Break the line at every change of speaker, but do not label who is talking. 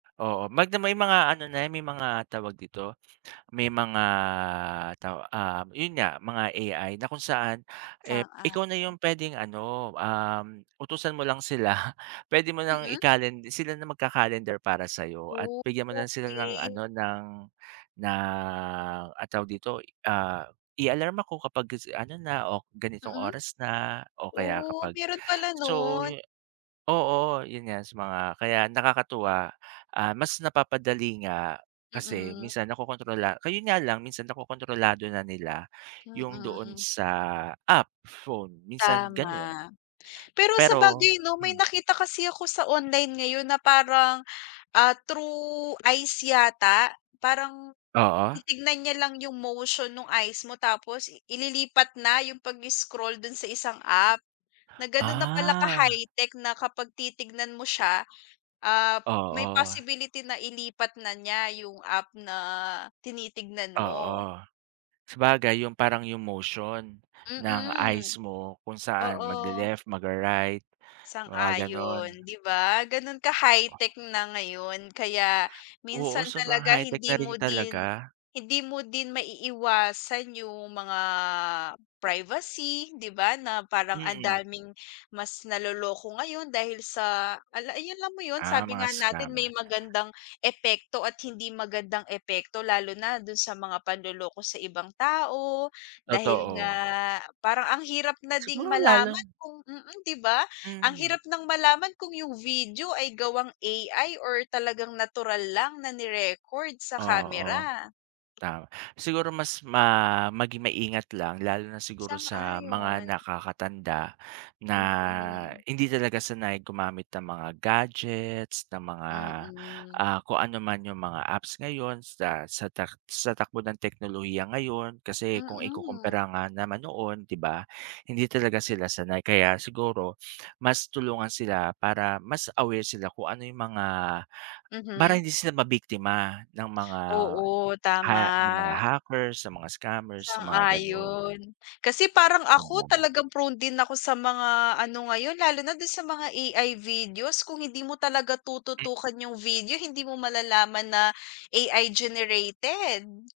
Oo, mag na may mga ano na yan, may mga tawag dito, may mga taw ah, yun nga mga AI na kung saan, eh, ikaw na
Sang-ayon.
yung pwedeng ano, um, utusan mo lang sila, pwede mo nang
Mm.
ikalen sila na magka-calendar para sa'yo at
Oh,
bigyan mo lang sila ng ano
okey.
ng na, ano tawag dito, ah, i-alarm ako kapag gisi ano na o ganitong
Mm.
oras na o
Mm.
kaya
Oh,
kapag
meron pala
so
nun.
yu oo, yun nga sa mga kaya nakakatuwa, ah, mas napapadali nga kasi
Mm.
minsan nakokontrola ka-yun nga lang minsan, nakokontrolado na nila yung doon
Mhm.
sa app phone minsan ganun,
Tama. Pero
pero,
sabagay no may
hmm
nakita kasi ako sa online ngayon na parang, ah, through eyes yata. Parang
Oo.
titignan niya lang yung motion nung eyes mo tapos ililipat na yung pag-scroll dun sa isang app. Na ganun na pala
Ah.
ka-high-tech na kapag titignan mo siya, ah, may
Oo.
possibility na ilipat na niya yung app na tinitignan mo.
Oo, sabagay yung parang yung motion ng
Mm.
eyes mo kung saan
Oo.
magle-left, magre-right mga ganun.
Sang-ayon, di ba ganun ka high-tech na ngayon. Kaya
Oo,
minsan
sobrang
talaga
high-tech
hindi
na
mo
rin
din
talaga.
hindi mo din maiiwasan yung mga privacy di ba, na parang ang
Mm.
daming mas naloloko ngayon dahil sa ala yun alam mo yun
Ah,
sabi
mga
nga natin
scammer.
may magandang epekto at hindi magandang epekto lalo na dun sa mga panloloko sa ibang tao dahil nga
Totoo.
parang ang hirap na ding
Siguro lalo
malaman kung mm, di ba? Ang
Mhm.
hirap nang malaman kung yung video ay gawang AI or talagang natural lang na ni-record sa
Oo,
camera.
ta siguro mas ma maging maingat lang lalo na siguro sa mga
Sang-ayon.
nakakatanda na
Mhm.
hindi talaga sanay gumamit ng mga gadgets, ng mga,
Mm.
ah, kung ano man yung mga apps ngayon sa sa tak sa takbo ng teknolohiya ngayon. Kasi kung
Mm.
ikukumpara nga naman noon di ba, hindi talaga sila sanay. Kaya siguro mas tulungan sila para mas aware sila kung ano yung mga para
Mhm.
hindi sila mabiktima ng mga
Oo,
ha ng mga
tama.
hackers, sa mga scammers sa mga ganun.
Sang-ayon. Kasi parang
Wag
ako
muna.
talagang prone din ako sa mga ano ngayon lalo na dun sa mga AI videos kung hindi mo talaga
Hmm.
tututukan yung video, hindi mo malalaman na AI generated.